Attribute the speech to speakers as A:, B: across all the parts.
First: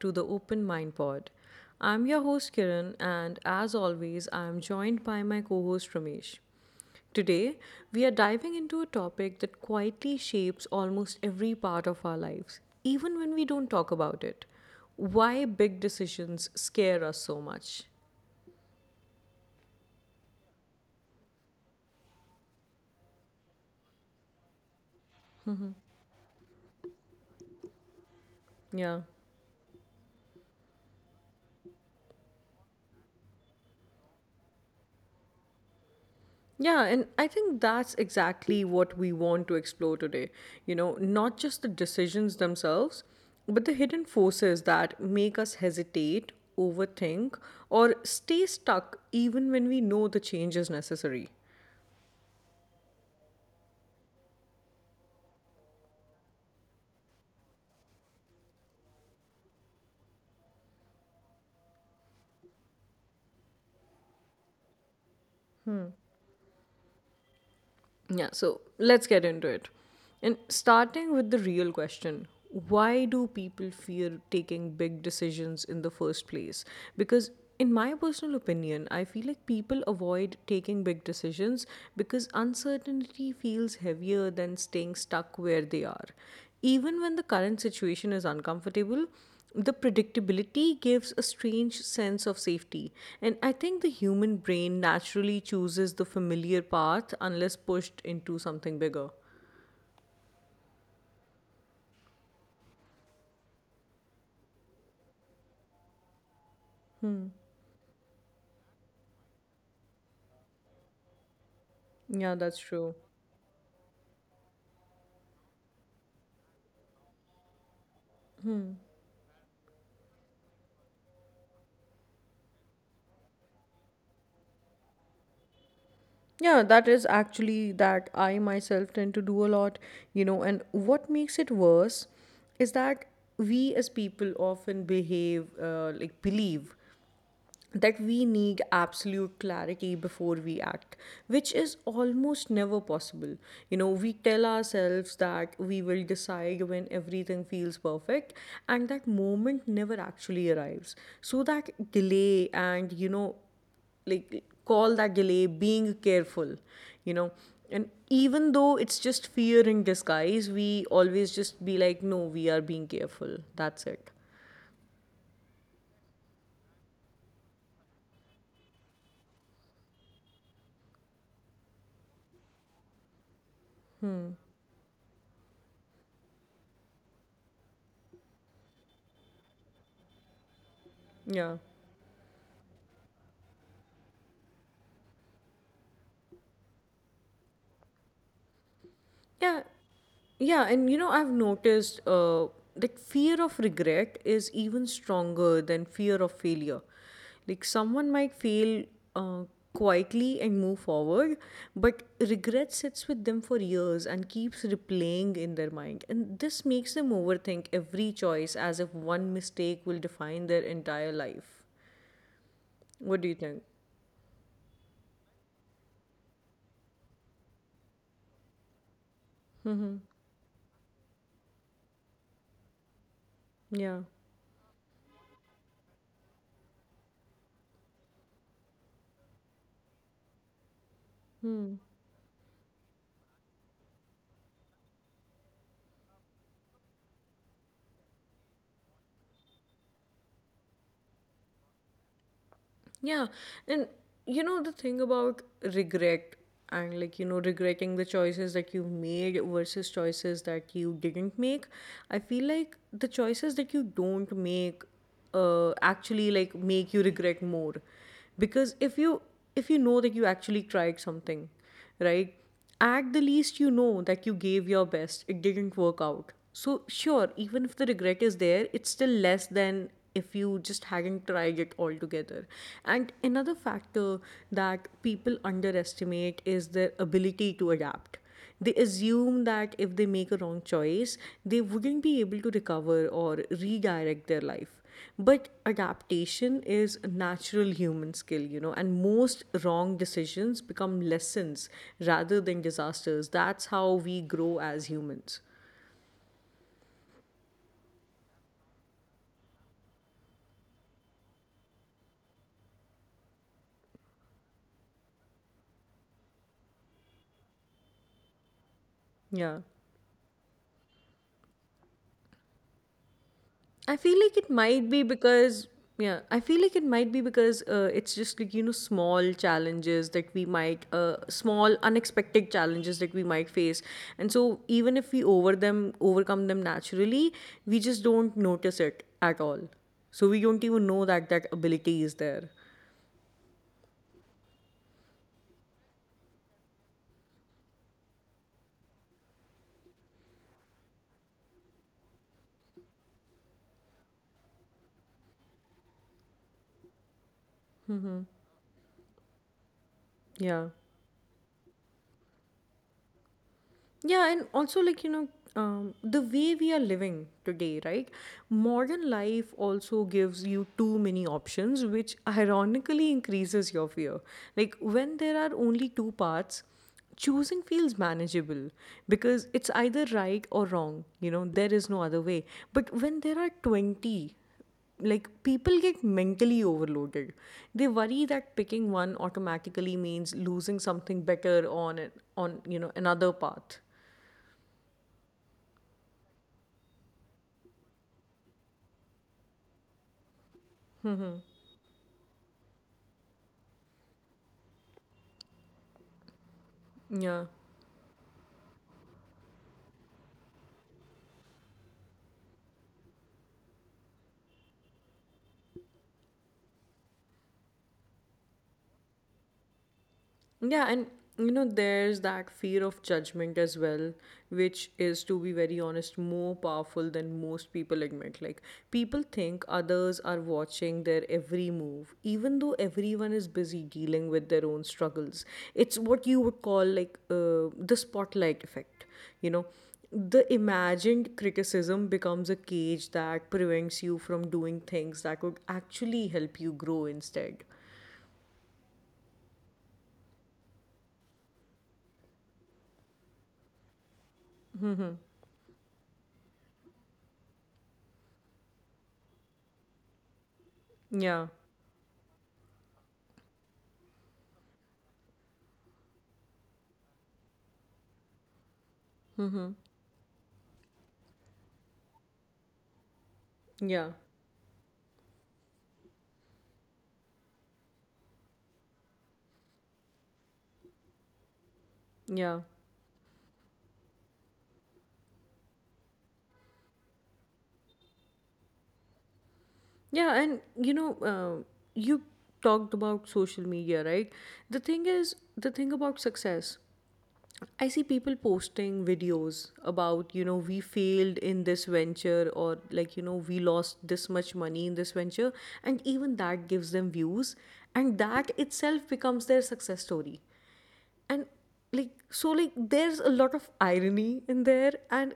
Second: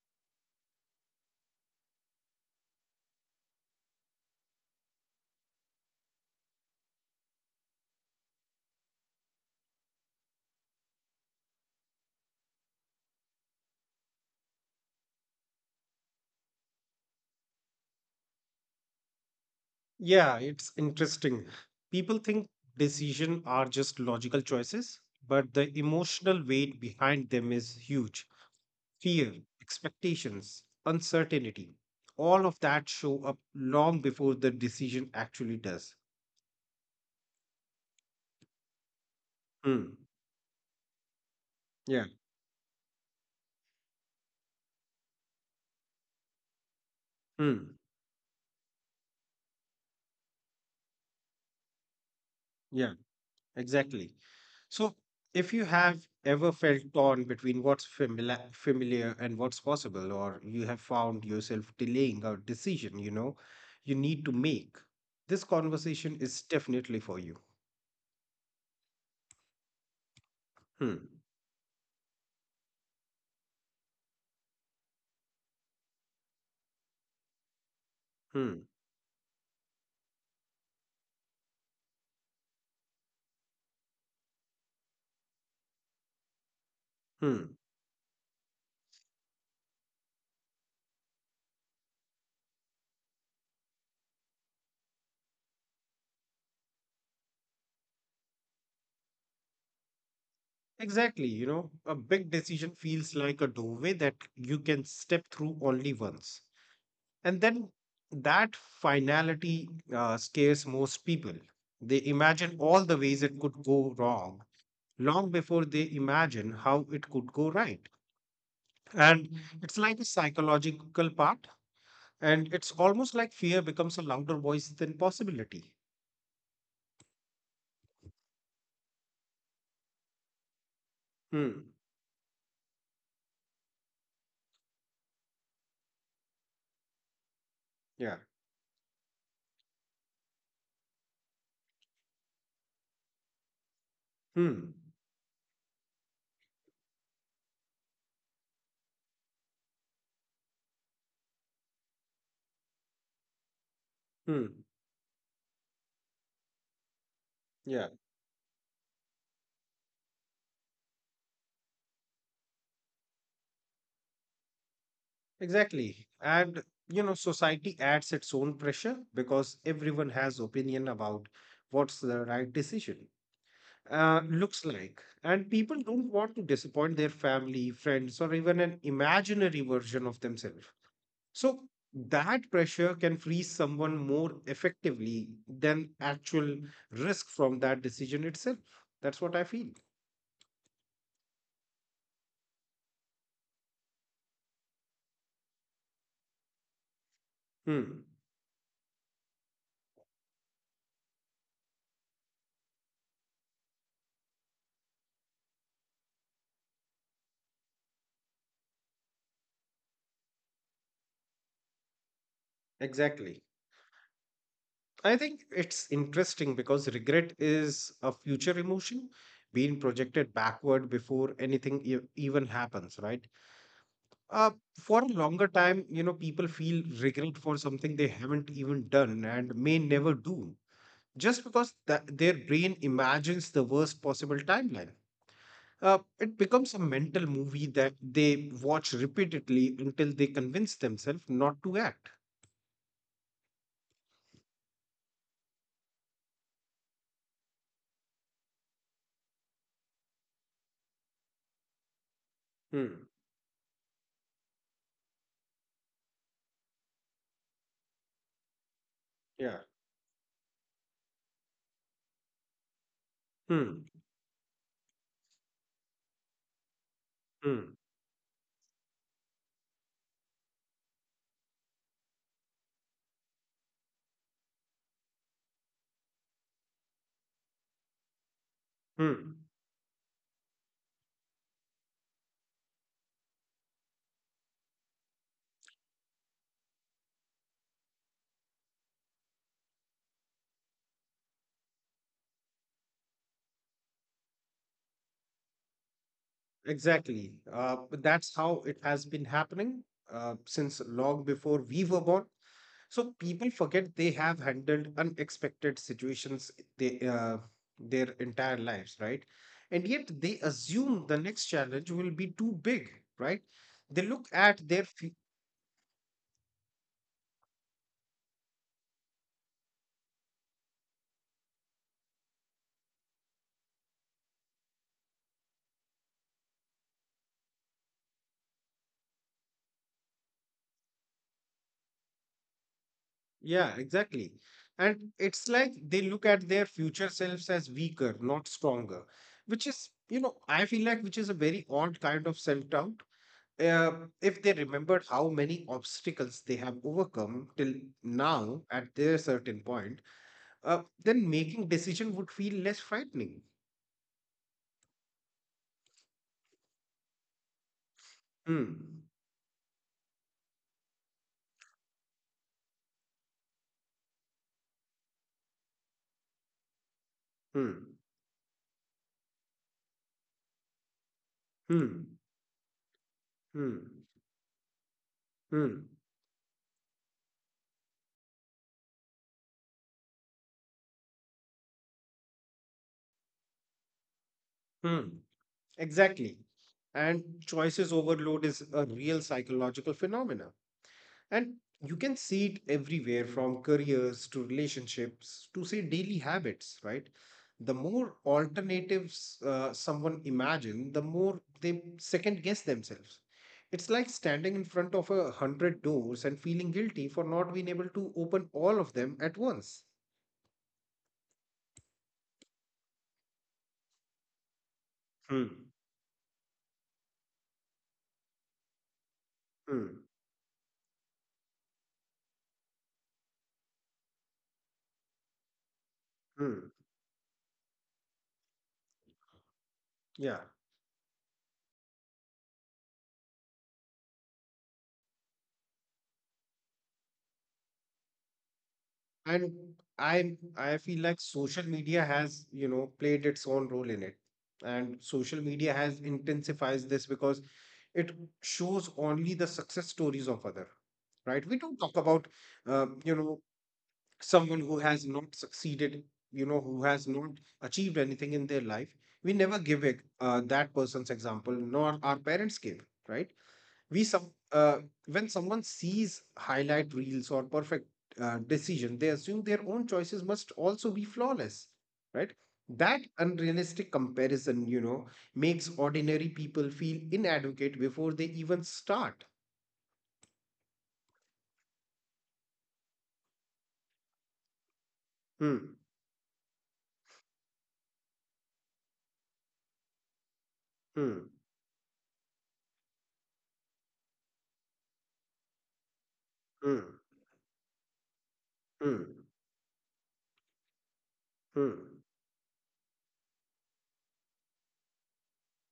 A: to the Open Mind Pod. I'm your host Kiran, and as always, I'm joined by my co host Ramesh. Today, we are diving into a topic that quietly shapes almost every part of our lives, even when we don't talk about it. Why big decisions scare us so much.
B: Yeah, it's interesting. People think decisions are just logical choices, but the emotional weight behind them is huge.
A: Yeah.
B: Fear, expectations, uncertainty, all of that show up long before the decision actually does.
A: Yeah, and I think that's exactly what we want to
B: Hmm.
A: explore today. You know, not just the
B: Yeah.
A: decisions themselves, but the hidden forces that make us hesitate, overthink,
B: Hmm.
A: or stay stuck even when we know the change is necessary.
B: Yeah. Exactly. So, if you have ever felt torn between what's familiar and what's possible, or you have found yourself delaying a decision, you need to make, this conversation is definitely for you.
A: Yeah, so let's get into it. And
B: Hmm,
A: starting with the real question, why do people fear taking big decisions in the first place? Because, in my
B: hmm,
A: personal opinion, I feel like people avoid taking big decisions because uncertainty feels heavier than staying stuck where they are. Even
B: hmm.
A: when the current situation is uncomfortable, the predictability gives a strange sense of safety, and I think the human brain naturally chooses the familiar path unless pushed into something bigger.
B: Exactly. You know, a big decision feels like a doorway that you can step through only once. And then that finality scares most people. They imagine
A: Yeah,
B: all the
A: that's
B: ways it
A: true.
B: could go wrong long before they imagine how it could go right. And it's like a psychological part, and it's almost like fear becomes a louder voice than possibility.
A: Yeah, that is actually that I myself tend to do a lot, you know, and what
B: Hmm.
A: makes it worse is that we as people often behave like believe
B: Yeah.
A: that we need absolute clarity before we act, which is almost never possible. You know, we
B: Hmm.
A: tell ourselves that we will decide when everything feels perfect, and that moment never actually arrives. So, that delay, and, you know,
B: Hmm.
A: like, call that delay being careful, you know,
B: Yeah.
A: and even though it's just fear in disguise, we always just be like, no, we are being careful, that's it.
B: Exactly. And you know, society adds its own pressure because everyone has opinion about what's the right decision. Looks like, and people don't want to disappoint their family, friends, or even an imaginary version of themselves. So
A: Yeah.
B: that pressure can freeze someone more effectively than actual risk from that decision itself. That's what I feel.
A: Yeah. Yeah, and you know, I've noticed that fear of regret is even stronger than fear of failure.
B: Hmm,
A: Like, someone might fail uh, quietly and move forward, but regret sits with them for years and keeps replaying in their mind. And this makes them overthink every choice as if one mistake will define their entire life.
B: exactly.
A: What do you think?
B: I think it's interesting because regret is a future emotion being projected
A: Mm-hmm.
B: backward before anything even happens, right?
A: Yeah.
B: Uh, for a longer time, you know, people feel regret for something they haven't even done and may never do just because that
A: Hmm.
B: their brain imagines the worst possible timeline. It becomes a mental movie that they watch repeatedly until they convince themselves not to act.
A: Yeah, and you know, the thing about regret, and, like, you know, regretting the choices that you made versus choices that you didn't make. I feel
B: Hmm.
A: like the choices that you don't make actually, like, make you regret more, because if you,
B: Yeah.
A: if you know that you actually tried something, right, at the
B: Hmm.
A: least you know that you gave your best, it didn't work out, so sure,
B: Hmm.
A: even if the regret is there, it's still less than if you just hadn't tried it altogether. And another factor that people underestimate is their ability to adapt. They
B: Hmm.
A: assume that if they make a wrong choice, they wouldn't be able to recover or redirect their life. But adaptation is a natural human skill, you know, and most wrong decisions become lessons rather than disasters. That's how we grow as humans.
B: Exactly. But that's how it has been happening since long before we were born. So people forget they have handled unexpected situations they, uh, their entire lives, right? And
A: Yeah.
B: yet they assume the next challenge will be too big, right? They look
A: I feel
B: at
A: like
B: their
A: it
B: fu-
A: might be because, yeah, I feel like it might be because it's just like, you know, small challenges that we might, small unexpected challenges that we might face, and so even if we overcome them naturally, we just don't notice it at all. So we don't even know that that ability is there.
B: Yeah, exactly. And it's like they look at their future selves as weaker, not stronger, which is, you know, I feel like which is a very odd kind of self doubt. If they remembered how many obstacles they have overcome till
A: Mm-hmm.
B: now at their certain point,
A: Yeah.
B: then making decision would feel less frightening.
A: Yeah, and also, like, you know, the way we are living today, right?
B: Hmm.
A: Modern life also gives you too many options, which ironically increases your fear. Like, when there are only two paths, choosing
B: Hmm.
A: feels manageable because it's either right or wrong. You know, there
B: Hmm.
A: is no other way. But when there are
B: Hmm.
A: 20, like,
B: Hmm.
A: people get mentally overloaded, they worry that picking one automatically means losing something better on on, you know, another path.
B: Hmm. Exactly. And choices overload is a real psychological phenomena. And
A: Mm-hmm.
B: you can see it everywhere from careers to relationships to say daily habits, right? The
A: Yeah.
B: more alternatives someone imagine, the more they second guess themselves. It's like standing in front of a hundred doors and feeling guilty for not being able to open all of them at once.
A: Yeah, and you know, there's that fear of judgment as well, which is,
B: Hmm.
A: to be very honest, more powerful than most people admit. Like, people
B: Hmm.
A: think others are watching their every move, even though everyone is busy dealing with their own struggles. It's what you
B: Hmm.
A: would call, like, the spotlight effect, you know?
B: Yeah.
A: The imagined criticism becomes a cage that prevents you from doing things that could actually help you grow instead.
B: And I feel like social media has, you know, played its own role in it. And social media has intensifies this because it shows only the success stories of other, right? We don't
A: Yeah.
B: talk about, you know, someone who has not succeeded, you know, who has not achieved anything in their life. We never give it,
A: Mm-hmm.
B: that person's example, nor our parents give, right? we some
A: Yeah,
B: when someone sees highlight reels or perfect decision, they assume their own choices must also be flawless, right?
A: yeah,
B: That unrealistic comparison, you know, makes ordinary people feel inadequate before they even start.
A: yeah. And you know, you talked about social media, right? The thing is,
B: Hmm,
A: the thing about success, I see people posting videos about, you know, we
B: hmm,
A: failed in this venture, or like, you know, we lost this much money in this venture. And even
B: hmm,
A: that gives them views. And that
B: hmm,
A: itself becomes their success story. And
B: hmm,
A: like, so like, there's a lot of irony in there, and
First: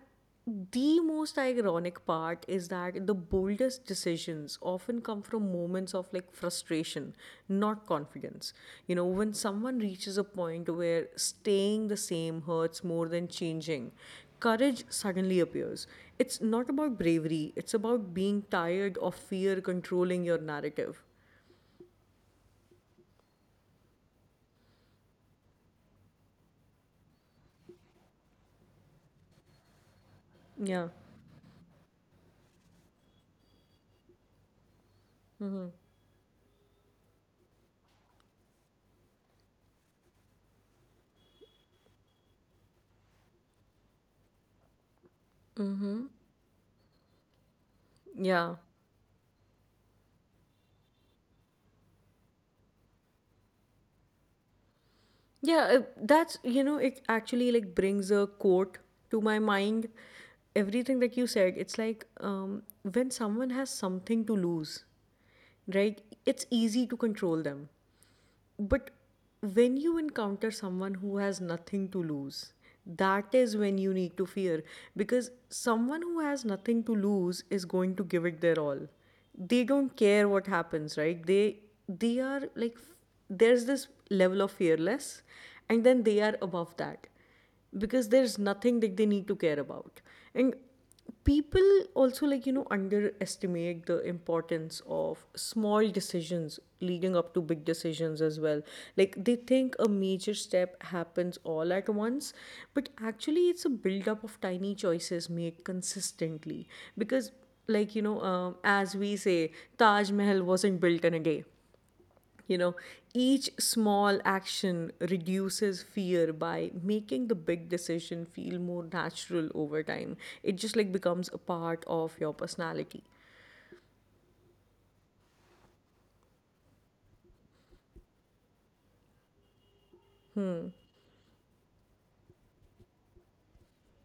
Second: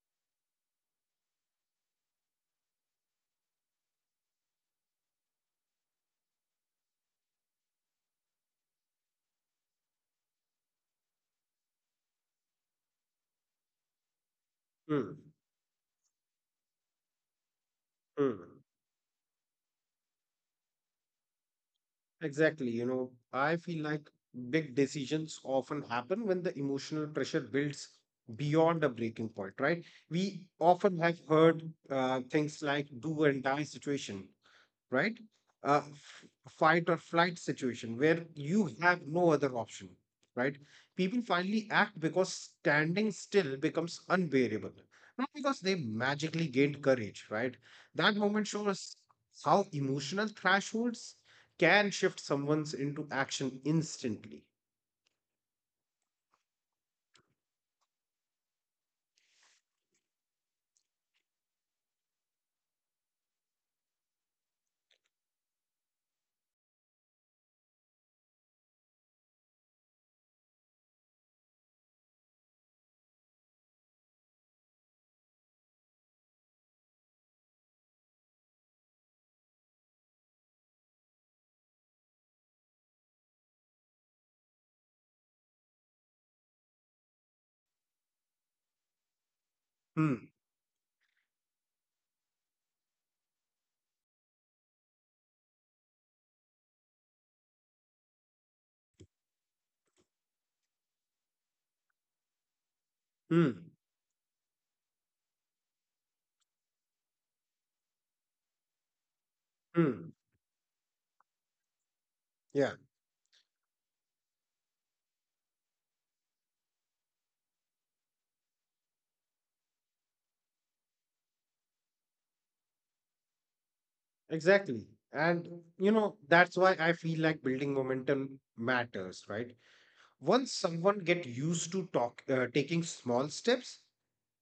A: the most ironic part is that the boldest decisions often come from moments of like frustration, not confidence. You know, when someone reaches a point where staying the same hurts more than changing, courage
B: hmm,
A: suddenly appears. It's not about bravery, it's about being
B: hmm.
A: tired of fear controlling your narrative.
B: Exactly. You know, I feel like big decisions often happen when the emotional pressure builds beyond a breaking point, right? We
A: Yeah.
B: often have heard things like do and die situation, right?
A: Mm-hmm.
B: A f- fight or flight situation where you have no other option, right? People finally act because standing still becomes unbearable, not because they
A: Mm-hmm.
B: magically gained courage, right? That moment
A: Yeah.
B: shows how emotional thresholds can shift someone's into action instantly.
A: Yeah, that's, you know, it actually, like, brings a quote to my mind. Everything that you said, it's like, when someone has something to lose, right? It's easy to control them. But when you encounter someone who has nothing to lose, that is when you need to fear, because someone who has nothing to lose is going to give it their all. They don't care what happens, right? They are like, there's this level of fearless, and then they are above that, because there's nothing that they need to care about.
B: Hmm,
A: And people also, like, you know, underestimate the importance of small decisions leading up to big decisions as well. Like, they think a major step happens all at once, but
B: hmm,
A: actually it's a build up of tiny choices made consistently, because, like, you know, as we say,
B: hmm.
A: Taj Mahal wasn't built in a day,
B: Yeah,
A: you know, each small action reduces fear by making the big decision feel more natural over time. It just, like, becomes a part of your personality.
B: exactly. And you know, that's why I feel like building momentum matters, right? Once someone get used to talk taking small steps,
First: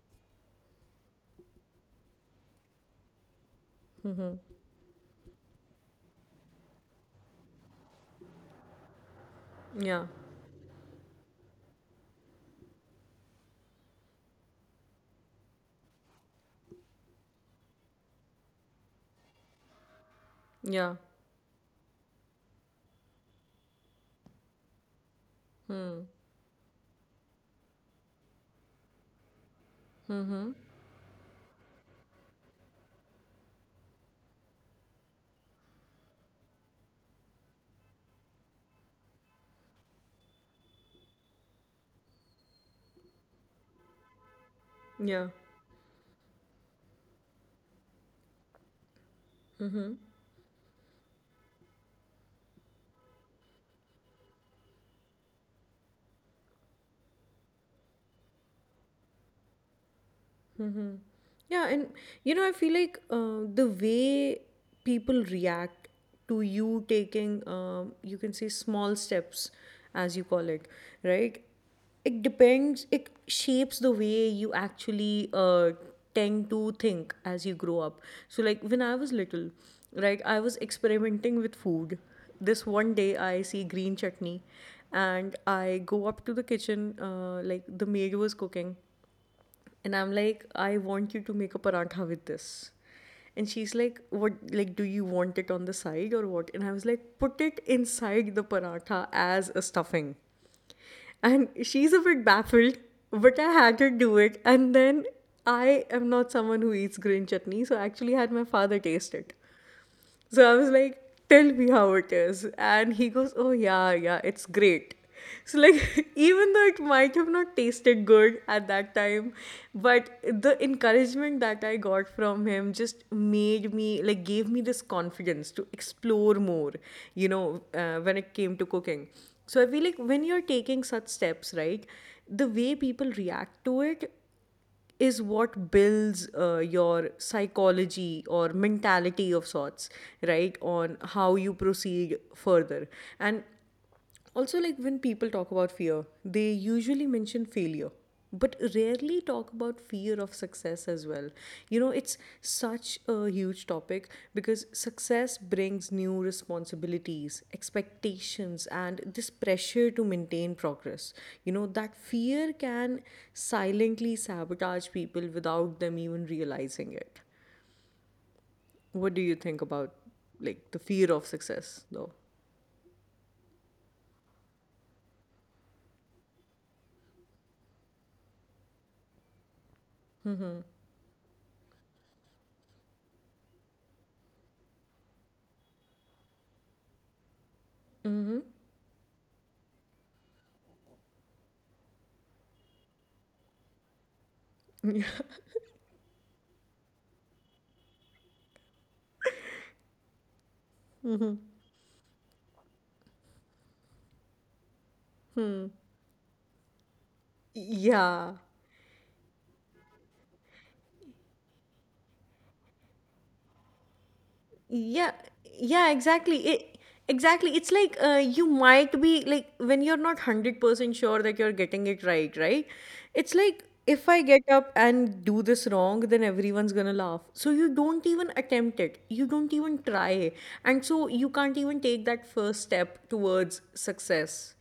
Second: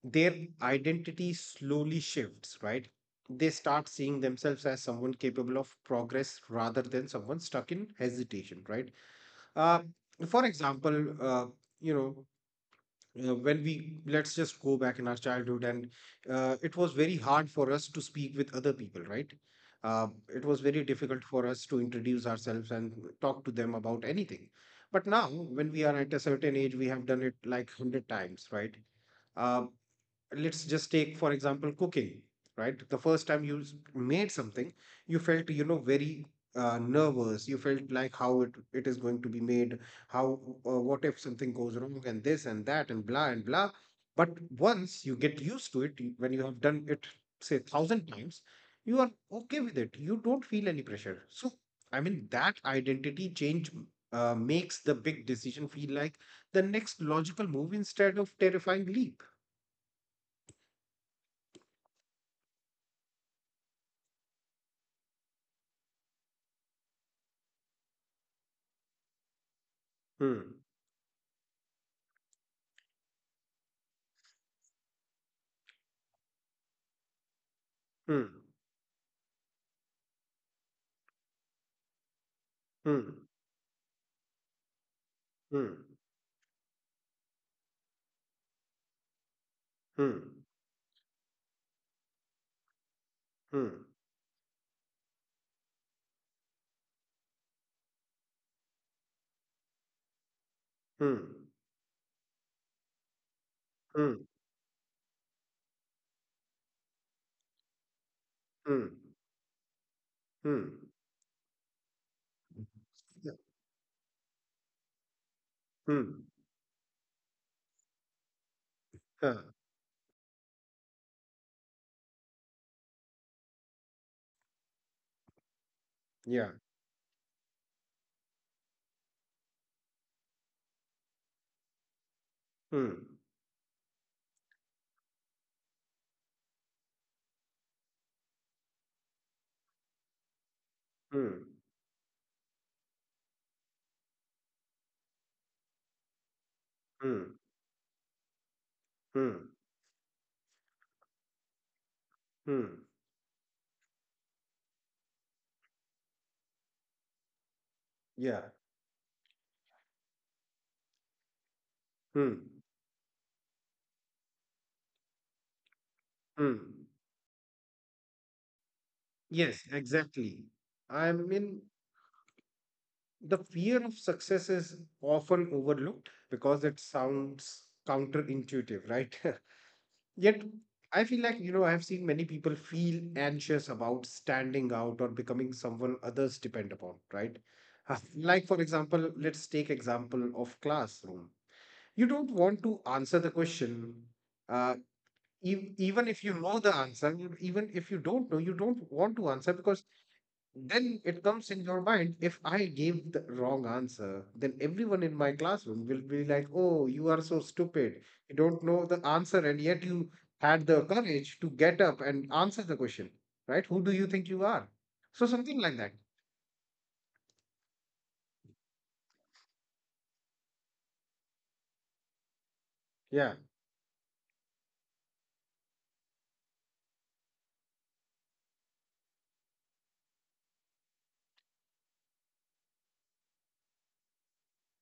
B: their identity slowly shifts, right? They start seeing themselves as someone capable of progress rather than someone stuck in hesitation, right? uh,
A: Yeah.
B: for example you know when we, let's just go back in our childhood and it was very hard for us to speak with other people, right? uh, it was very
A: Yeah.
B: difficult for us to introduce ourselves and talk to them about anything, but now when we are at
A: Hmm.
B: a certain age we have done it like 100 times, right? uh, let's
A: Mm-hmm.
B: just take for example cooking, right? The first time you made something, you felt, you know, very nervous. You felt like how it is going to be made, how what if something goes wrong and this and that and blah and blah, but once you get
A: Yeah.
B: used to it, when you have done it say thousand times, you are okay with it,
A: Mm-hmm.
B: you don't feel any pressure. So I mean that identity change makes the big decision feel like the next logical move instead of terrifying leap.
A: Mm-hmm. Yeah, and you know, I feel like the way people react to you taking, you can say, small steps, as
B: Hmm.
A: you call it, right? It depends, it shapes the way you actually tend to think as you grow up.
B: Mm,
A: So, like, when I was little, right, I was experimenting with food. This
B: mm,
A: one day, I see green chutney, and
B: mm,
A: I go up to the kitchen, like the maid was cooking, and
B: mm,
A: I'm like, I want you to make a paratha with this. And
B: mm,
A: she's like, what, like, do you want it on the side or what? And I was like, put it inside the paratha as a stuffing.
B: mm,
A: And she's a bit baffled, but I had her
B: mm,
A: do it. And then I am not someone who eats green chutney, so I actually had my
B: mm,
A: father taste it. So I
B: mm.
A: was like, tell me how it is. And
B: Yeah.
A: he goes, oh, yeah, yeah, it's great. So,
B: Mm.
A: like, even though it might have not tasted good at that
B: Uh,
A: time, but the encouragement that I got from him just made me, like, gave me this confidence to
B: yeah.
A: explore more, you know, when it came to cooking. So, I feel like when you're taking such steps, right, the way
B: Mm,
A: people react to it is what builds your psychology or mentality of sorts, right? On
B: mm,
A: how you proceed further. And also, like, when people talk about fear, they usually
B: mm,
A: mention failure, but
B: mm,
A: rarely talk about fear of success as well, as well. You know, it's
B: mm.
A: such a huge topic because success brings new responsibilities,
B: Yeah.
A: expectations, and this pressure to maintain progress. You know, that
B: Mm,
A: fear can silently sabotage people without them even
B: mm.
A: realizing it.
B: Yes,
A: What do you think
B: exactly.
A: about
B: I
A: like the
B: mean,
A: fear of success though?
B: the fear of success is often overlooked because it sounds counterintuitive, right? Yet, I feel like, you know, I've seen many people feel anxious about standing out or becoming someone others depend upon, right? Like, for example, let's take example of classroom. You don't want to answer the question, uh, even if you know the answer, even if you don't know, you don't want to answer because then it comes in your mind if I gave the wrong answer, then everyone in my classroom will be like, oh, you are so stupid. You
A: Yeah.
B: don't know the answer, and yet you had the courage to get up and answer the question, right? Who do you think you are? So,
A: Yeah.
B: something like that.
A: Yeah, exactly it, exactly, it's like, you might be like when you're not 100% sure that you're getting it right, right?
B: Yeah,
A: It's like, if I get up and do this wrong, then everyone's gonna laugh, so you don't even attempt it, you don't even try. And so you can't even take that first step towards success.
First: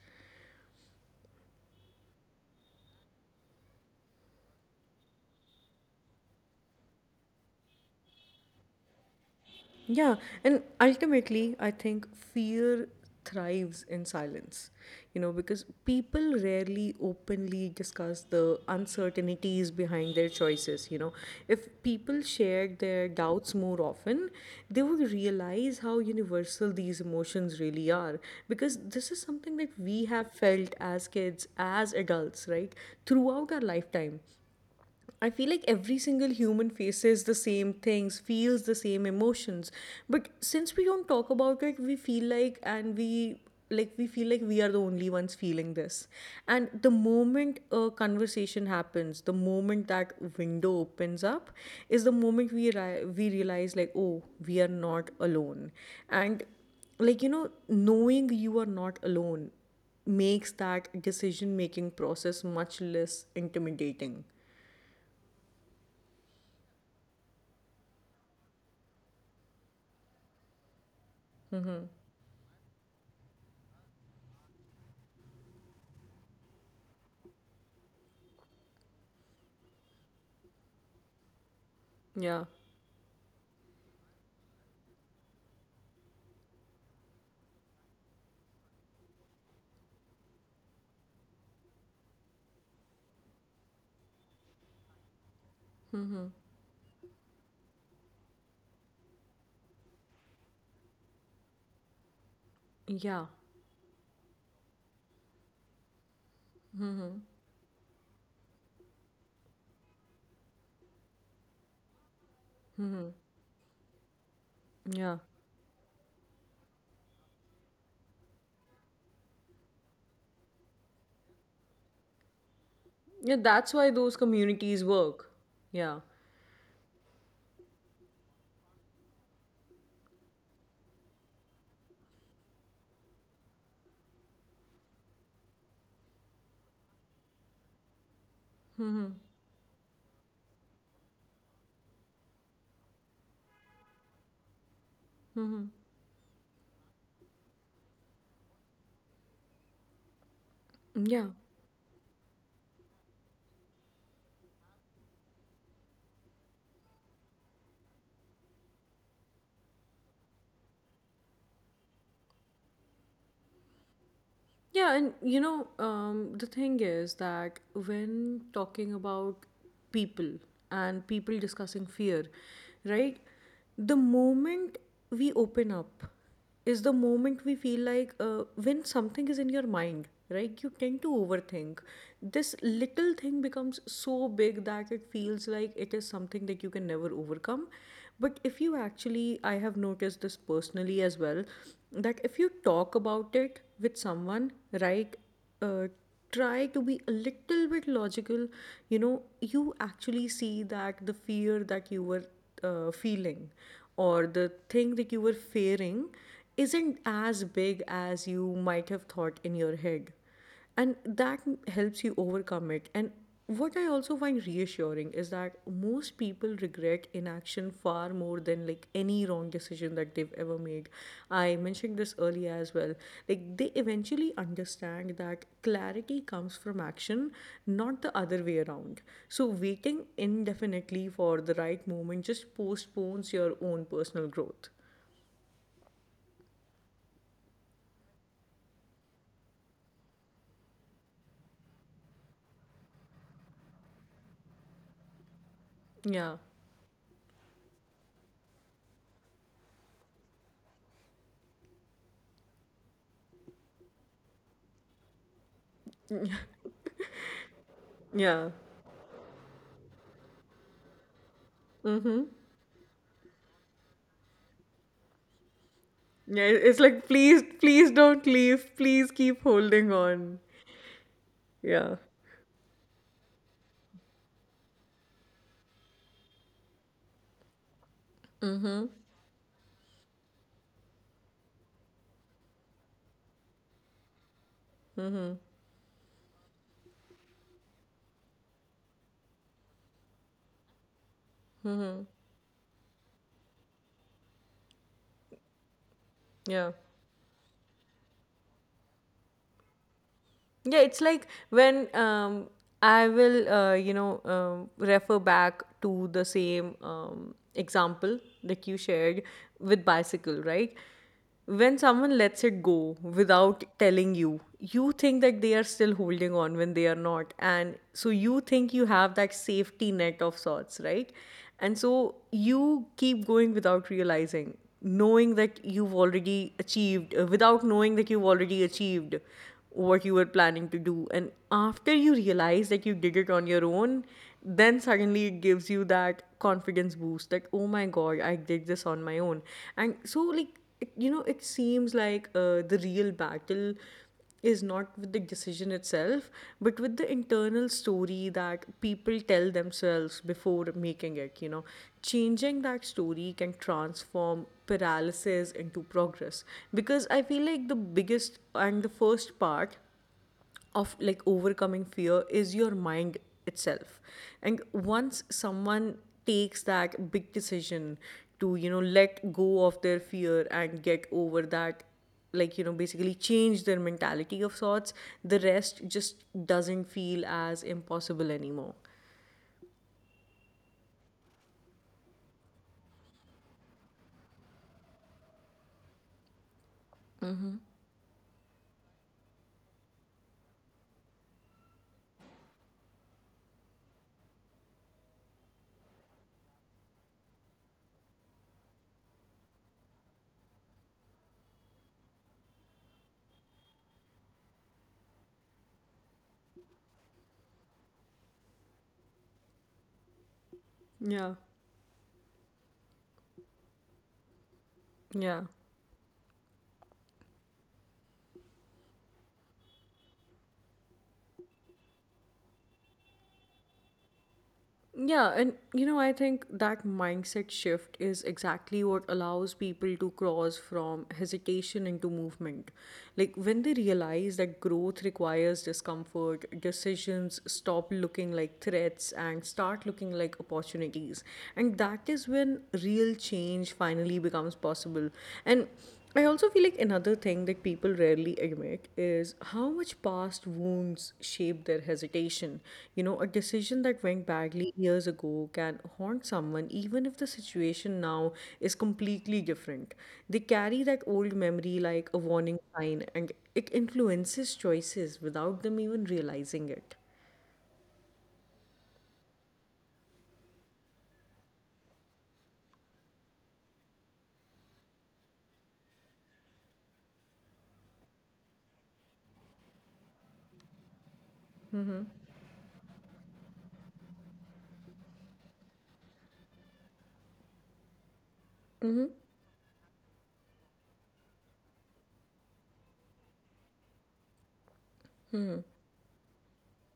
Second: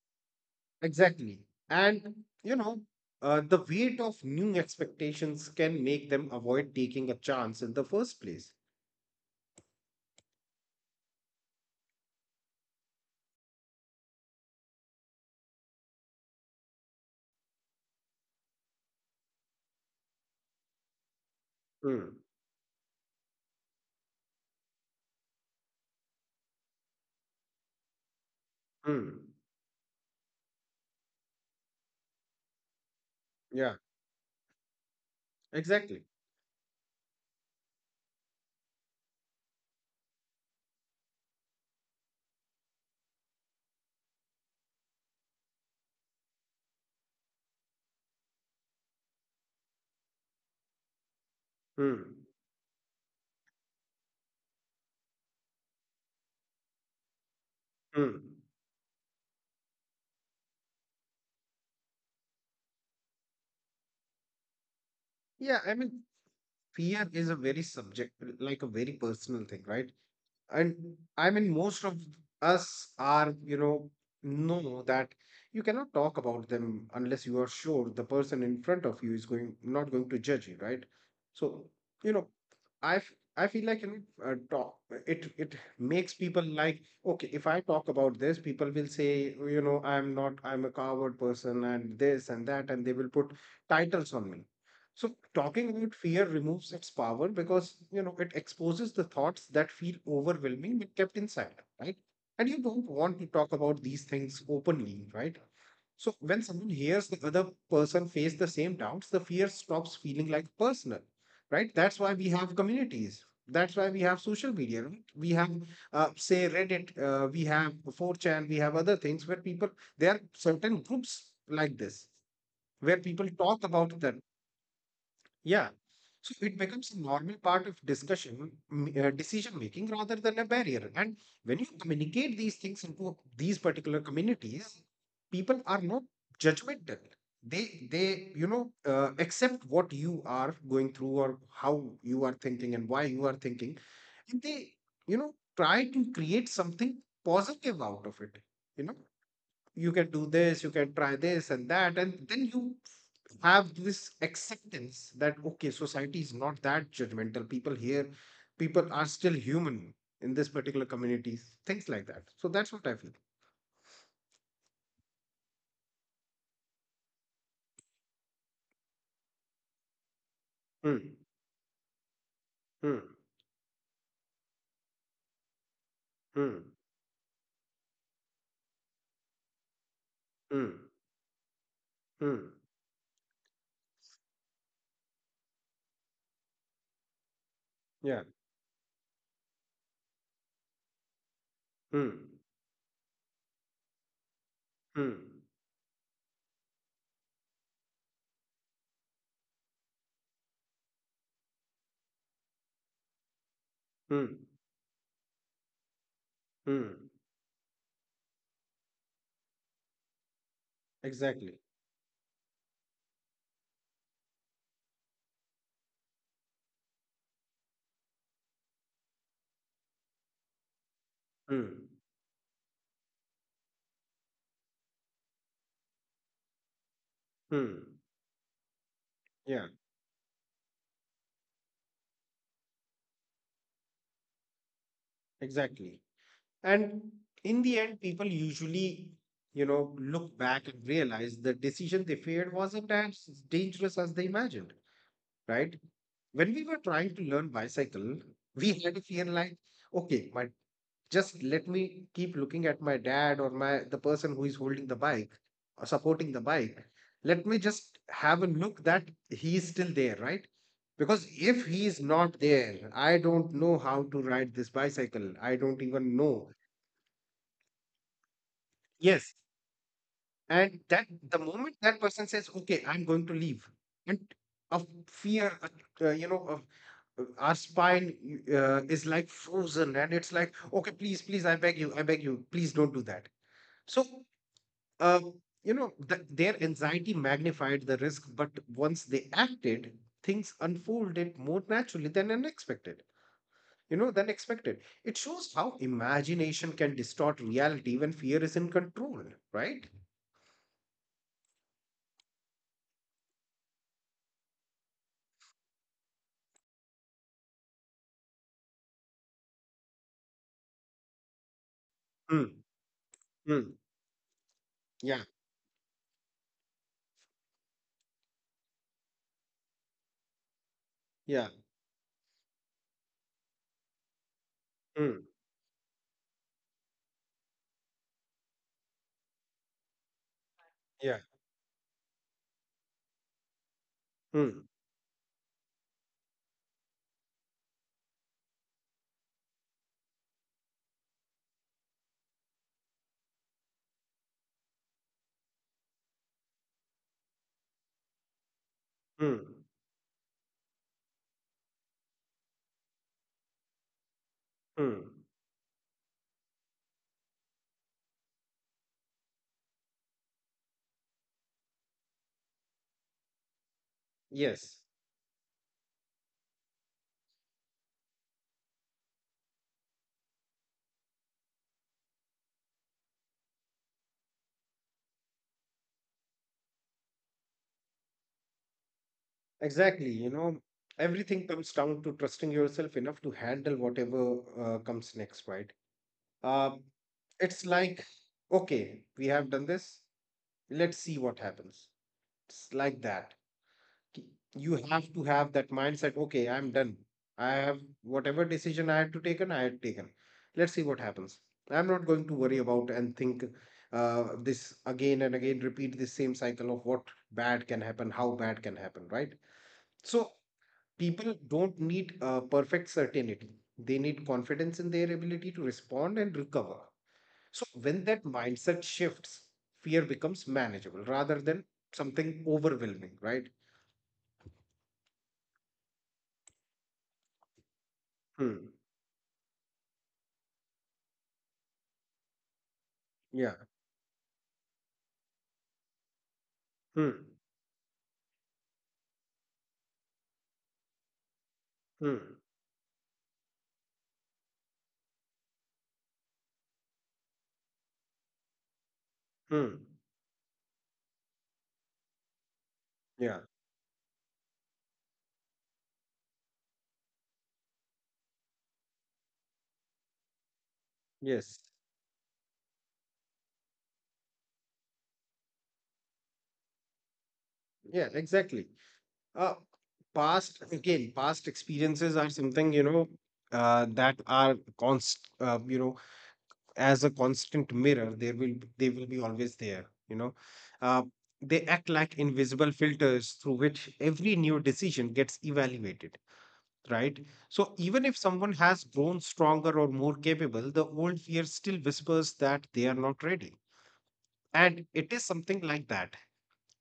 B: exactly. And, you know, the weight of new expectations can make them avoid taking a chance in the first place.
A: Yeah, and ultimately, I think fear thrives in silence, you know, because people rarely openly discuss the uncertainties behind their choices. You know, if
B: Hmm.
A: people shared their doubts more often, they would realize how universal these emotions really are, because
B: Hmm.
A: this is something that we have felt as kids, as adults, right, throughout our
B: Yeah,
A: lifetime. I feel like every
B: exactly.
A: single human faces the same things, feels the same emotions. But since we don't talk about it, we feel like, and we, like, we feel like we are the only ones feeling this. And the moment a conversation happens, the moment that window opens up is the
B: Hmm.
A: moment we we realize, like, oh, we are not alone. And, like, you know, knowing you
B: Hmm.
A: are not alone makes that decision making process much less intimidating.
B: Yeah, I mean, fear is a very subject, like a very personal thing, right? And I mean most of us are, you know that you cannot talk about them unless you are sure the person in front of you is going not going to judge you, right? So,
A: Yeah.
B: you know, i f- I feel like, you know, talk it makes people like, okay, if I talk about this people will say, you know, I'm not I'm a coward person and this and that and they will put titles on me. So talking about
A: Mhm.
B: fear removes its power because, you know, it exposes the thoughts that feel overwhelming but kept inside, right? And you don't
A: Yeah.
B: want to talk about these things openly, right? So when someone
A: Mhm.
B: hears the other person face the same doubts, the fear stops feeling like personal, right? That's why we have
A: Mhm.
B: communities. That's why we have social
A: Yeah.
B: media. Right? We have, say, Reddit. We have 4chan. We have other things where people there are certain groups like this where
A: Yeah,
B: people
A: that's why
B: talk
A: those
B: about their,
A: communities work. Yeah.
B: yeah. So it becomes a normal part of discussion, decision making rather than a barrier. And when you communicate these things into these particular communities, people are not judgmental. You know,
A: Mhm.
B: accept what you are going through or how you are thinking and why you are thinking, and they, you know,
A: Mhm.
B: try to create something positive out of it. You know, you can do this, you can
A: Yeah.
B: try this and that, and then you have this acceptance that okay society is not that judgmental, people here people are still human in this particular community, things like that. So that's what I feel.
A: Yeah, and you know, the thing is that when talking about people and
B: Hmm.
A: people discussing fear, right,
B: Hmm.
A: the moment we open up
B: Hmm.
A: is the moment we feel like when something is in your mind, right, you tend
B: Hmm.
A: to overthink. This
B: Hmm.
A: little thing becomes so big that it feels like it is something that you can never overcome. But
B: Yeah.
A: if you actually, I have noticed this personally as well, that if you
B: Hmm.
A: talk about it with someone, right,
B: Hmm.
A: uh, try to be a little bit logical, you know, you actually see that the fear that you were feeling or
B: Hmm.
A: the thing that you were fearing isn't
B: Hmm.
A: as big as you might have thought in your head and that
B: Exactly.
A: helps you overcome it. And what I also find reassuring is that most people regret inaction far more than like any wrong decision that they've ever made. I mentioned
B: Hmm.
A: this earlier as well, like they eventually understand that clarity comes from action, not the
B: Hmm.
A: other way around. So
B: Yeah,
A: waiting indefinitely for the right moment just postpones your own personal growth.
B: exactly. And in the end, people usually, you know, look back and realize the decision they feared wasn't as dangerous as they imagined, right?
A: Yeah.
B: When we were trying to learn bicycle, we had a fear like, okay, my just let me keep looking at my dad or my the person who is holding the bike or supporting the bike. Let me just
A: Yeah.
B: have a look that he is still there, right? Because if he
A: Mm-hmm.
B: is not there, I don't know how to ride this bicycle. I don't even
A: Yeah,
B: know.
A: it's like please, please don't leave. Please keep
B: Yes.
A: holding on.
B: And that the
A: Yeah.
B: moment that person says, okay, I'm going to leave, and a fear, a, you know, our spine
A: Mm-hmm.
B: is like frozen and it's like okay please I beg you please don't do that. So
A: Mm-hmm.
B: uh, you know their anxiety magnified the risk, but once they acted things unfolded more
A: Mm-hmm.
B: naturally than unexpected you know than expected. It shows how
A: Yeah.
B: imagination can distort reality when fear is in control, right?
A: Yeah, it's like when I will, you know, refer back to the same example that you shared with bicycle, right? When someone lets it
B: Mm,
A: go without
B: mm,
A: telling you, you think
B: yeah,
A: that they are still holding on when they are not. And so you think you have that safety net of sorts, right?
B: yeah,
A: And so you keep going without realizing, knowing
B: mm,
A: that you've already achieved, without knowing that you've already achieved what you were planning to do.
B: yeah,
A: And after you realize that you did it on your own, then
B: mm,
A: suddenly it gives you that confidence boost that, oh my God, I did this on my own. And so, like, it, you know, it seems like the real battle is not with the decision itself, but with the internal story that people tell
B: mm,
A: themselves before making it, you know. Changing that story can transform
B: mm.
A: paralysis into progress, because I feel like the biggest and the first part of like overcoming fear is your mind itself. And
B: Yes.
A: once someone takes that big decision to, you know, let go of their fear and get over that, like, you know, basically change their mentality of sorts, the rest just doesn't feel as impossible anymore.
B: Exactly. You know, everything comes down to trusting yourself enough to handle whatever comes next, right? Um, it's like, okay, we have done this. Let's see what happens. It's like that. K- You have to have that mindset. Okay, I'm done. I have whatever decision I had to taken, I had taken. Let's see what happens. I'm not going to worry about and think this again and again, repeat the same cycle of what bad can happen, how bad can happen, right? So
A: Yeah.
B: people don't need perfect certainty. They need confidence in their
A: Yeah.
B: ability to respond and recover. So, when that mindset shifts, fear becomes manageable rather than something overwhelming, right?
A: Yeah, and you know, I think that mindset shift is
B: Hmm.
A: exactly what allows people to cross from hesitation into movement. Like
B: Yeah.
A: when they realize that growth requires discomfort,
B: Hmm.
A: decisions stop looking like threats and start looking like opportunities. And that is
B: Hmm.
A: when real change finally becomes possible. And I also feel like another thing that people rarely admit is how
B: Hmm.
A: much past wounds shape their hesitation. You know, a
B: Yeah.
A: decision that went badly years ago can haunt someone even if the situation now is completely different. They carry that old
B: Yes.
A: memory like a warning sign and it influences choices without them even realizing it.
B: Yeah, exactly. Uh, past, again, past experiences are something, you know, you know, as a constant mirror, they will be always there, you know. uh, they act like invisible filters through which every new decision gets evaluated, right? So even if someone has
A: Hmm.
B: grown stronger or more capable, the old fear still whispers that they are not ready. And it is
A: Hmm.
B: something like that.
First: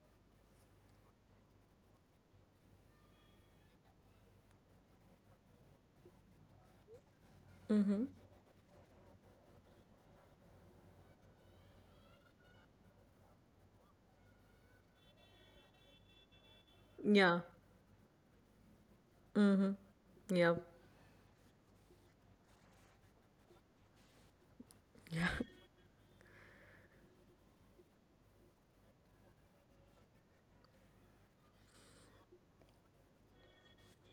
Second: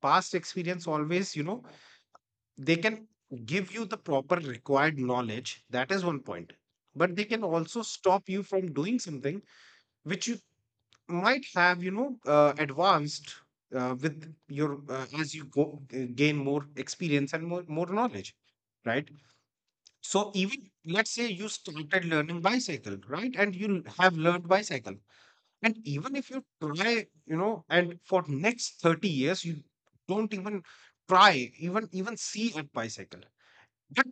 B: Past experience, always, you know, they can give you the proper required knowledge. That is one point. But they can also
A: Hmm.
B: stop you from doing something which you might have, you know, advanced with your as you go, gain more experience
A: Yeah.
B: and more knowledge, right?
A: Hmm.
B: So
A: Yeah.
B: even, let's say you started learning bicycle, right? And you have learned bicycle,
A: Yeah.
B: and even if you try, you know, and for next 30 years you don't even try, even see a bicycle. But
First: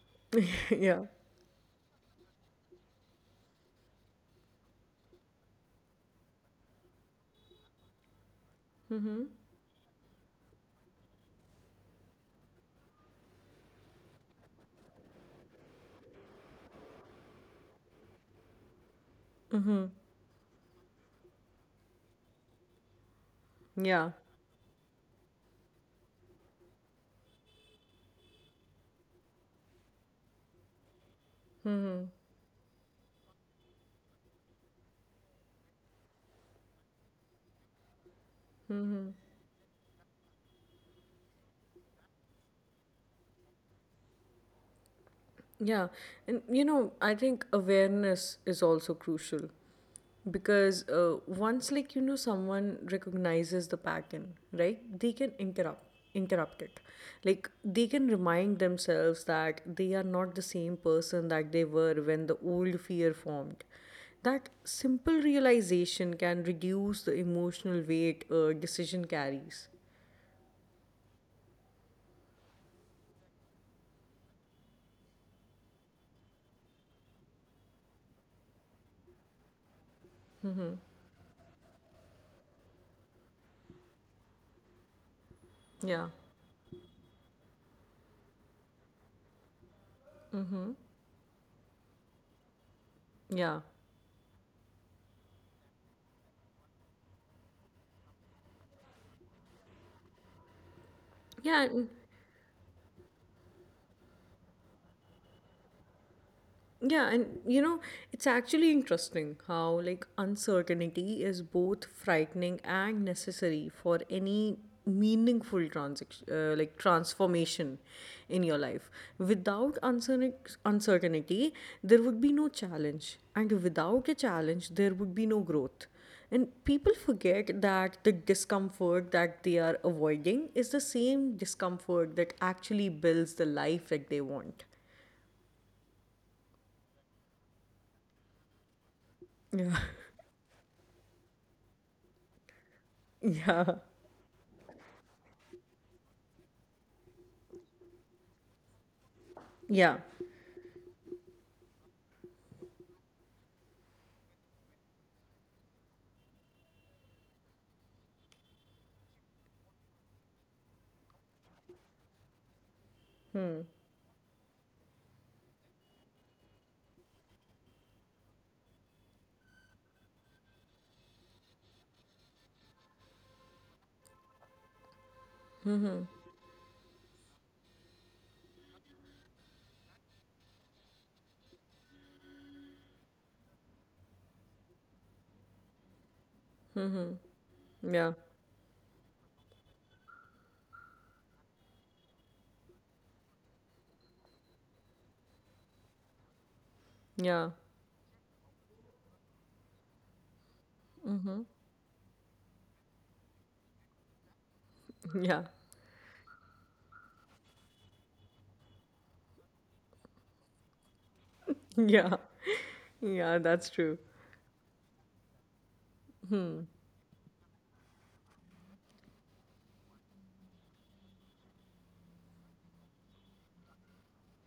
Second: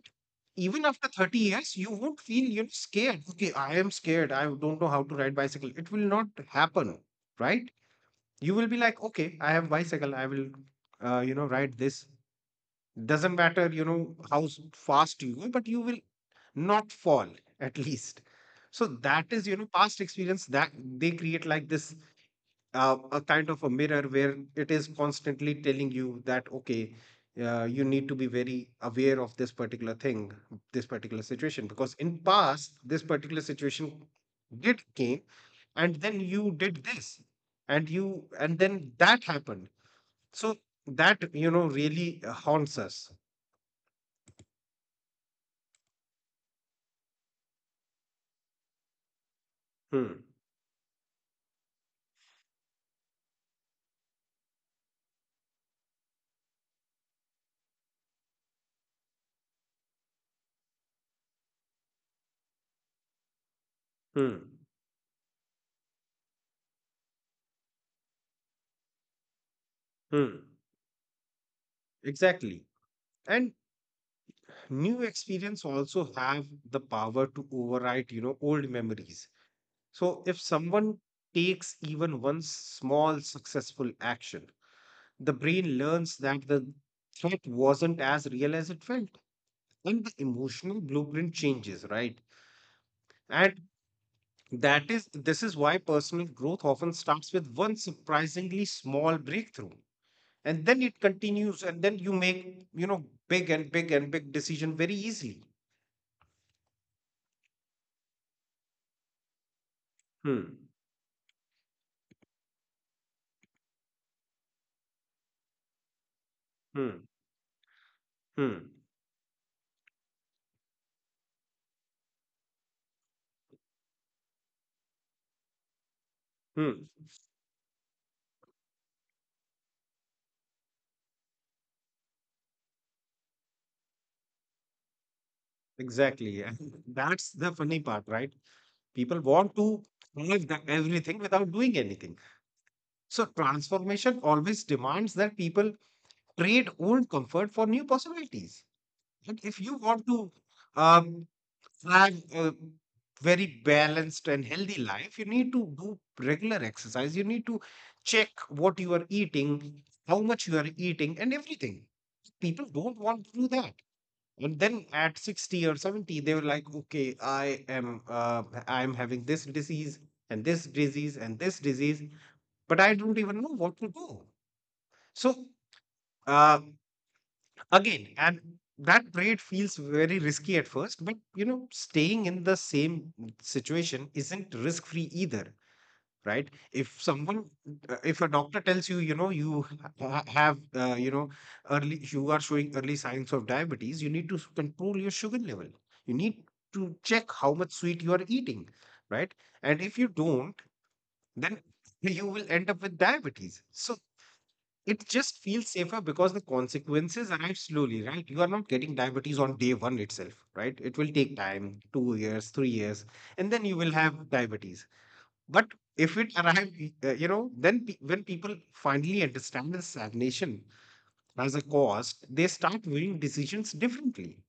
B: even
A: Yeah.
B: after 30 years, you won't feel you're scared. Okay, I am scared, I don't know how to ride bicycle. It will not happen, right? You will be like,
A: Hmm.
B: okay, I have bicycle, I will you know, ride this. Doesn't matter, you know, how fast you go, but you will not fall, at least. So that is, you know,
A: Hmm.
B: past experience, that they create like this a kind of a mirror
A: Yeah.
B: where it is constantly telling you that, okay, you need to be very aware of this particular thing, this particular situation, because
A: Hmm.
B: in past this particular situation did came, and then you did this, and you and then that happened. So that, you know, really haunts us.
A: Yeah, and you know, I think awareness is also crucial
B: Hmm.
A: because once, like you know, someone recognizes the pattern, right? They can interrupt it. Like they can remind themselves that they are not the same person that they were when the old fear formed. That
B: Hmm.
A: simple realization can reduce the emotional weight a decision carries.
B: Hmm. Exactly. And new experience also have the power to override, you know, old memories. So if
A: Mm-hmm.
B: someone takes even one small successful action, the brain
A: Yeah.
B: learns that the threat wasn't as real as it felt. And the
A: Mm-hmm.
B: emotional blueprint changes, right?
A: Yeah.
B: And that is, this is why personal growth often starts with one surprisingly small breakthrough. And then it
A: Yeah.
B: continues, and then you make, you know, big and big and big decision very easily.
A: Yeah, and you know, it's actually interesting how like
B: Hmm.
A: uncertainty is both frightening and necessary for any meaningful transaction, like
B: Hmm.
A: transformation in your
B: Hmm.
A: life. Without uncertain- uncertainty, there would be no challenge, and without a challenge, there would be no growth. And
B: Hmm.
A: people forget that the discomfort that they are avoiding is the same discomfort that actually builds the life that they want.
B: Exactly. And that's the funny part, right? People want to
A: Yeah.
B: have the- everything without doing anything. So
A: Yeah.
B: transformation always demands that people trade old comfort for new possibilities. And if you want
A: Yeah.
B: to um, have a very balanced and healthy life, you need to do regular exercise. You need to check what you are eating, how much you are eating, and everything. People don't want to do that. And then at 60 or 70, they were like, okay, I am I'm having this disease and this disease and this disease, but I don't even know what to do. So, uh, again and that trade feels very risky at first, but you know, staying in the same situation isn't risk free either, right? If
A: Mm.
B: someone,
A: Yeah.
B: if a doctor tells you, you know, you have you know, early, you are showing early signs of diabetes, you need to control your sugar level, you need to check how
A: Yeah.
B: much sweet you are eating, right? And if you don't, then you will end up with diabetes. So it just
A: Yeah.
B: feels safer because the consequences arrive slowly, right? You are not getting diabetes on day one itself, right? It will take time, two
A: Yeah.
B: years, 3 years,
A: Yeah,
B: and then
A: that's
B: you will
A: true.
B: have diabetes. But if it arrive, you know, then when people finally understand the stagnation as a cost, they start viewing decisions differently.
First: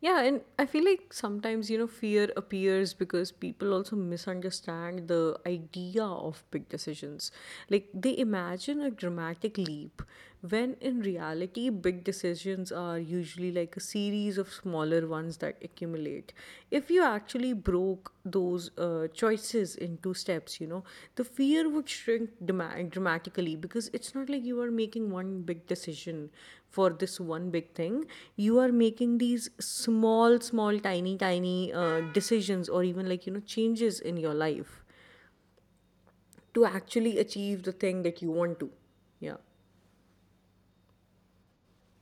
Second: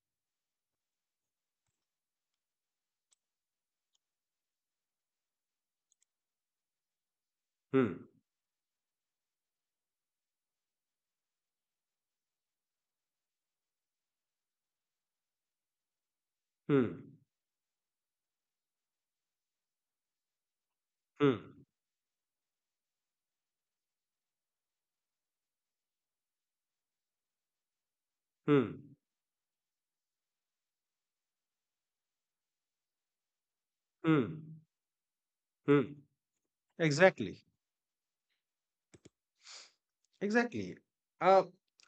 A: Yeah, and I feel like sometimes, you know, fear appears because people also misunderstand the idea of big decisions. Like
B: Hmm,
A: they imagine a dramatic leap, when in reality, big decisions are usually like a series of smaller ones that accumulate. If you
B: hmm,
A: actually totally broke those choices into steps, you know, the fear would
B: hmm,
A: dramatically, because it's not like you are making one big decision for this one big thing. You are
B: hmm,
A: making these small small tiny tiny decisions or even like you know changes in your
B: hmm,
A: life
B: hmm.
A: to actually
B: Exactly.
A: achieve the thing that you want to. Yeah.
B: Exactly. Uh,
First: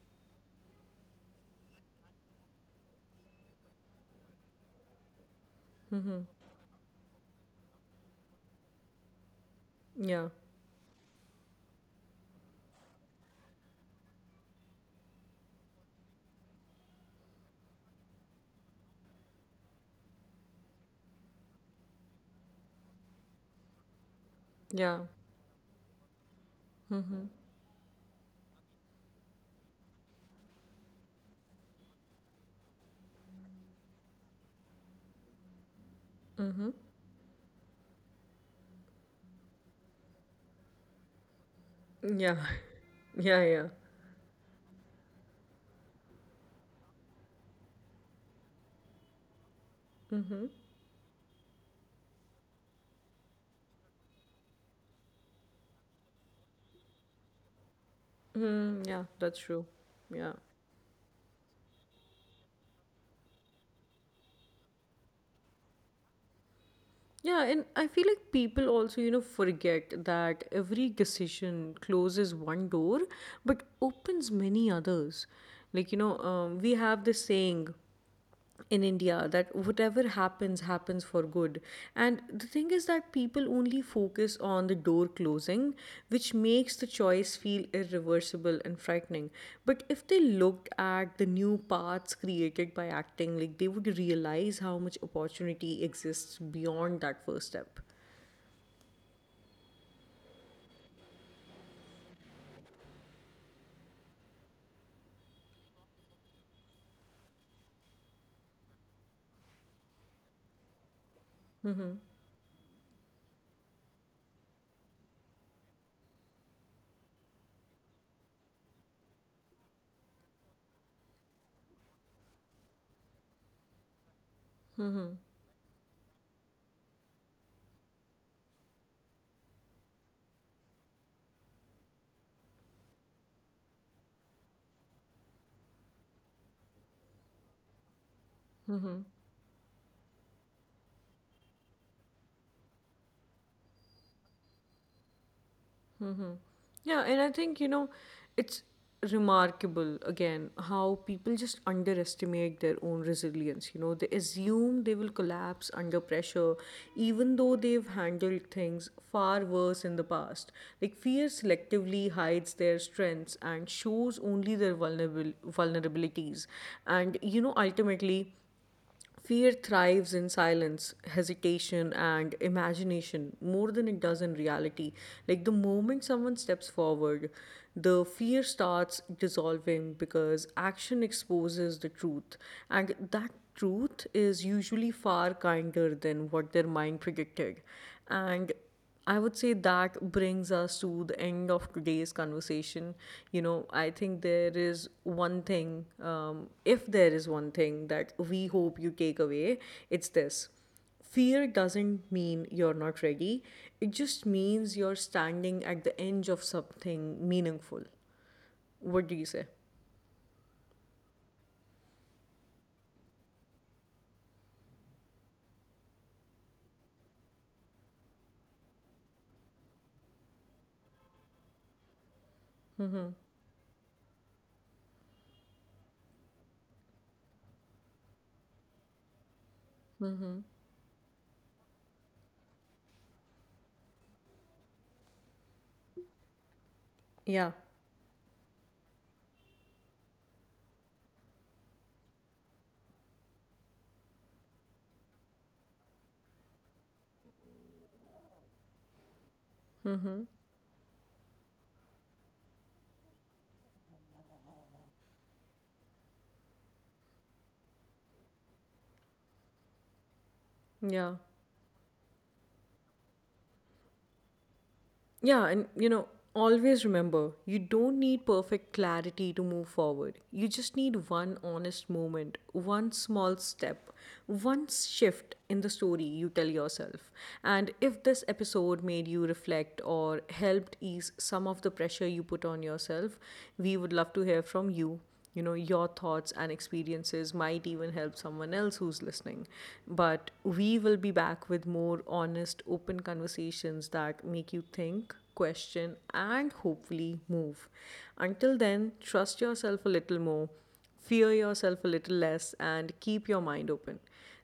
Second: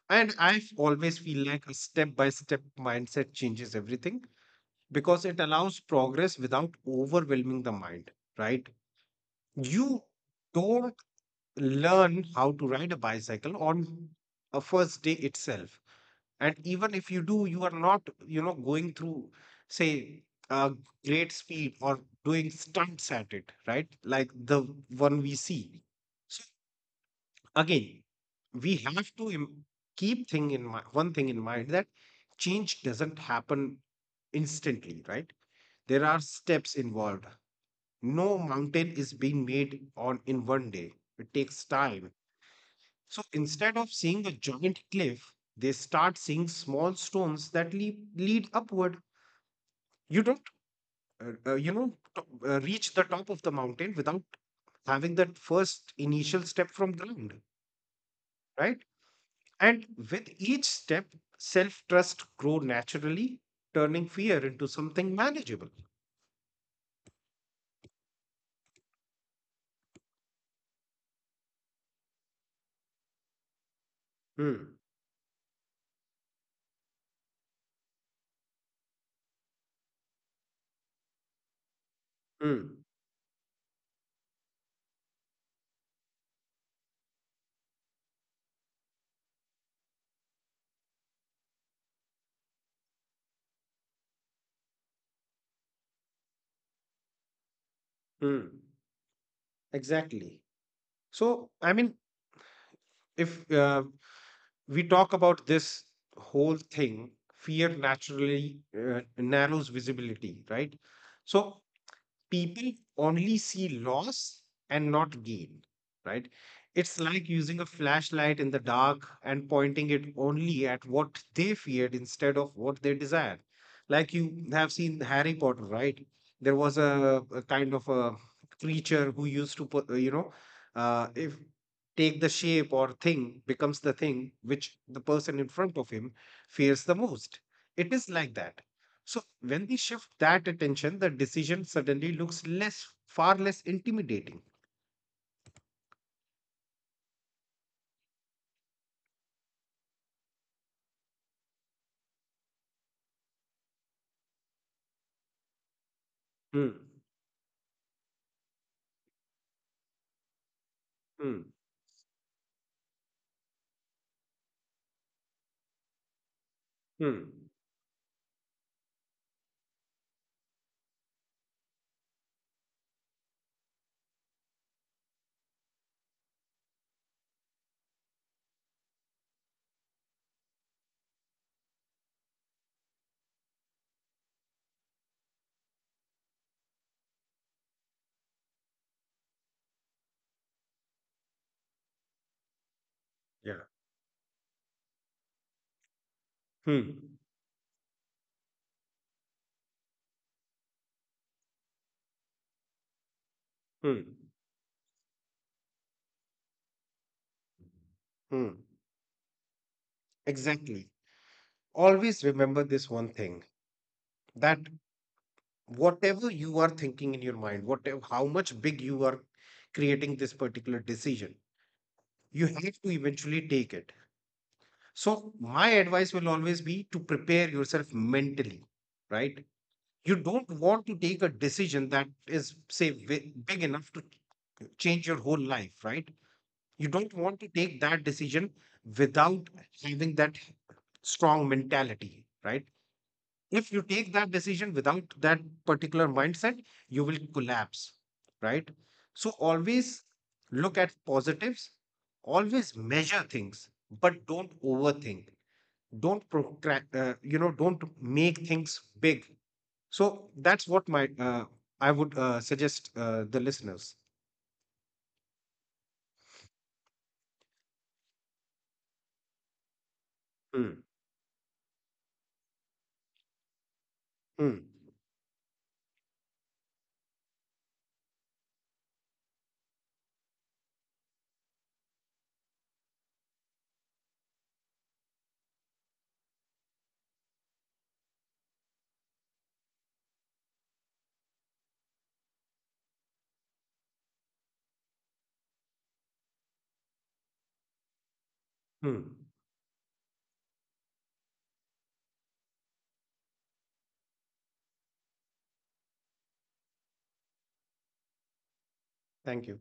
B: and I always feel like a step by step mindset changes everything, because it allows
A: Hmm.
B: progress without overwhelming the mind, right? You
A: Yeah.
B: don't learn how to ride a bicycle on a first day itself. And even if you do, you are not, you know, going through, say, a great speed or doing stunts at it, right? Like the
A: Yeah.
B: one we see. So
A: Mm-hmm.
B: again, we have to keep thing in mind, one thing in mind, that change doesn't happen instantly, right? There are
A: Mm-hmm.
B: steps involved. No mountain is being made on in one day. It takes time.
A: Yeah.
B: So
A: Yeah. Yeah.
B: instead of seeing a giant cliff, they start seeing small stones that lead upward. You
A: Mm-hmm.
B: don't you know, reach the top of the mountain without having that first initial step from ground,
A: Mm,
B: right?
A: yeah, that's true.
B: And
A: Yeah.
B: with each step, self trust grew naturally, turning fear into something manageable.
A: Yeah, and I feel like people also, you know, forget that every decision closes one door but opens many
B: Hmm.
A: others. Like, you know, we have this saying in India that whatever happens, happens for good. And the thing is
B: Hmm.
A: that people only focus on the door closing, which makes the choice feel irreversible and frightening. But if they looked at the new paths created by acting, like they would realize how much opportunity exists beyond that first step.
B: Hmm. Exactly. So, I mean, if we talk about this whole thing, fear naturally narrows visibility, right? So, people only see loss and not gain, right? It's like using a flashlight in the dark and pointing it only at what they feared instead of what they desired. Like you have seen Harry Potter, right? There was a kind of a creature who used to put, you know, if take the shape or thing, becomes the thing which the person in front of him fears the most. It is like that. So when we shift that attention, the decision suddenly looks less, far less intimidating.
A: Yeah, and I think, you know, it's remarkable again how people just underestimate their own resilience. You know, they assume they will collapse under pressure,
B: Hmm.
A: even though they've handled things far worse in the past. Like, fear
B: Hmm.
A: selectively hides their strengths and shows only their vulnerable vulnerabilities. And, you
B: Hmm.
A: know, ultimately, fear thrives in silence, hesitation, and imagination more than it does in reality. Like the moment someone steps forward, the fear starts dissolving because action exposes the truth. And that truth is usually far kinder than what their mind predicted. And I would say that brings us to the end of today's conversation. You know, I
B: Yeah.
A: think there is one thing, if there is one
B: Hmm.
A: thing that we hope you take away, it's this. Fear doesn't mean you're not ready, it
B: Hmm.
A: just means you're standing at the edge of something meaningful.
B: Hmm.
A: What do you say?
B: Exactly. Always remember this one thing, that whatever you are thinking in your mind, whatever how much big you are creating this particular decision, you have to eventually take it. So my advice will always be to prepare yourself mentally, right? You don't want to take a decision that is, say, big enough to change your whole life, right? You don't
A: Yeah.
B: want to take that decision without having that strong mentality, right? If you take that decision without that particular mindset, you will collapse, right? So always
A: Mm-hmm.
B: look at positives, always measure things, but don't overthink, don't you know, don't make things big. So that's what
A: Yeah.
B: my, I would suggest the listeners.
A: Yeah, and you know, always remember you don't need perfect clarity to move forward. You just
B: Hmm.
A: need one honest moment, one small step, one
B: Hmm.
A: shift in the story you tell yourself. And if this episode made you reflect or helped ease some of the pressure you put on yourself, we would love to hear from you. You know, your thoughts and experiences might even help someone else who's listening. But we will be back with more honest open conversations that make you think, question, and hopefully move. Until then,
B: Hmm.
A: trust yourself a little more, fear yourself a little less, and keep your mind open.
B: Thank you.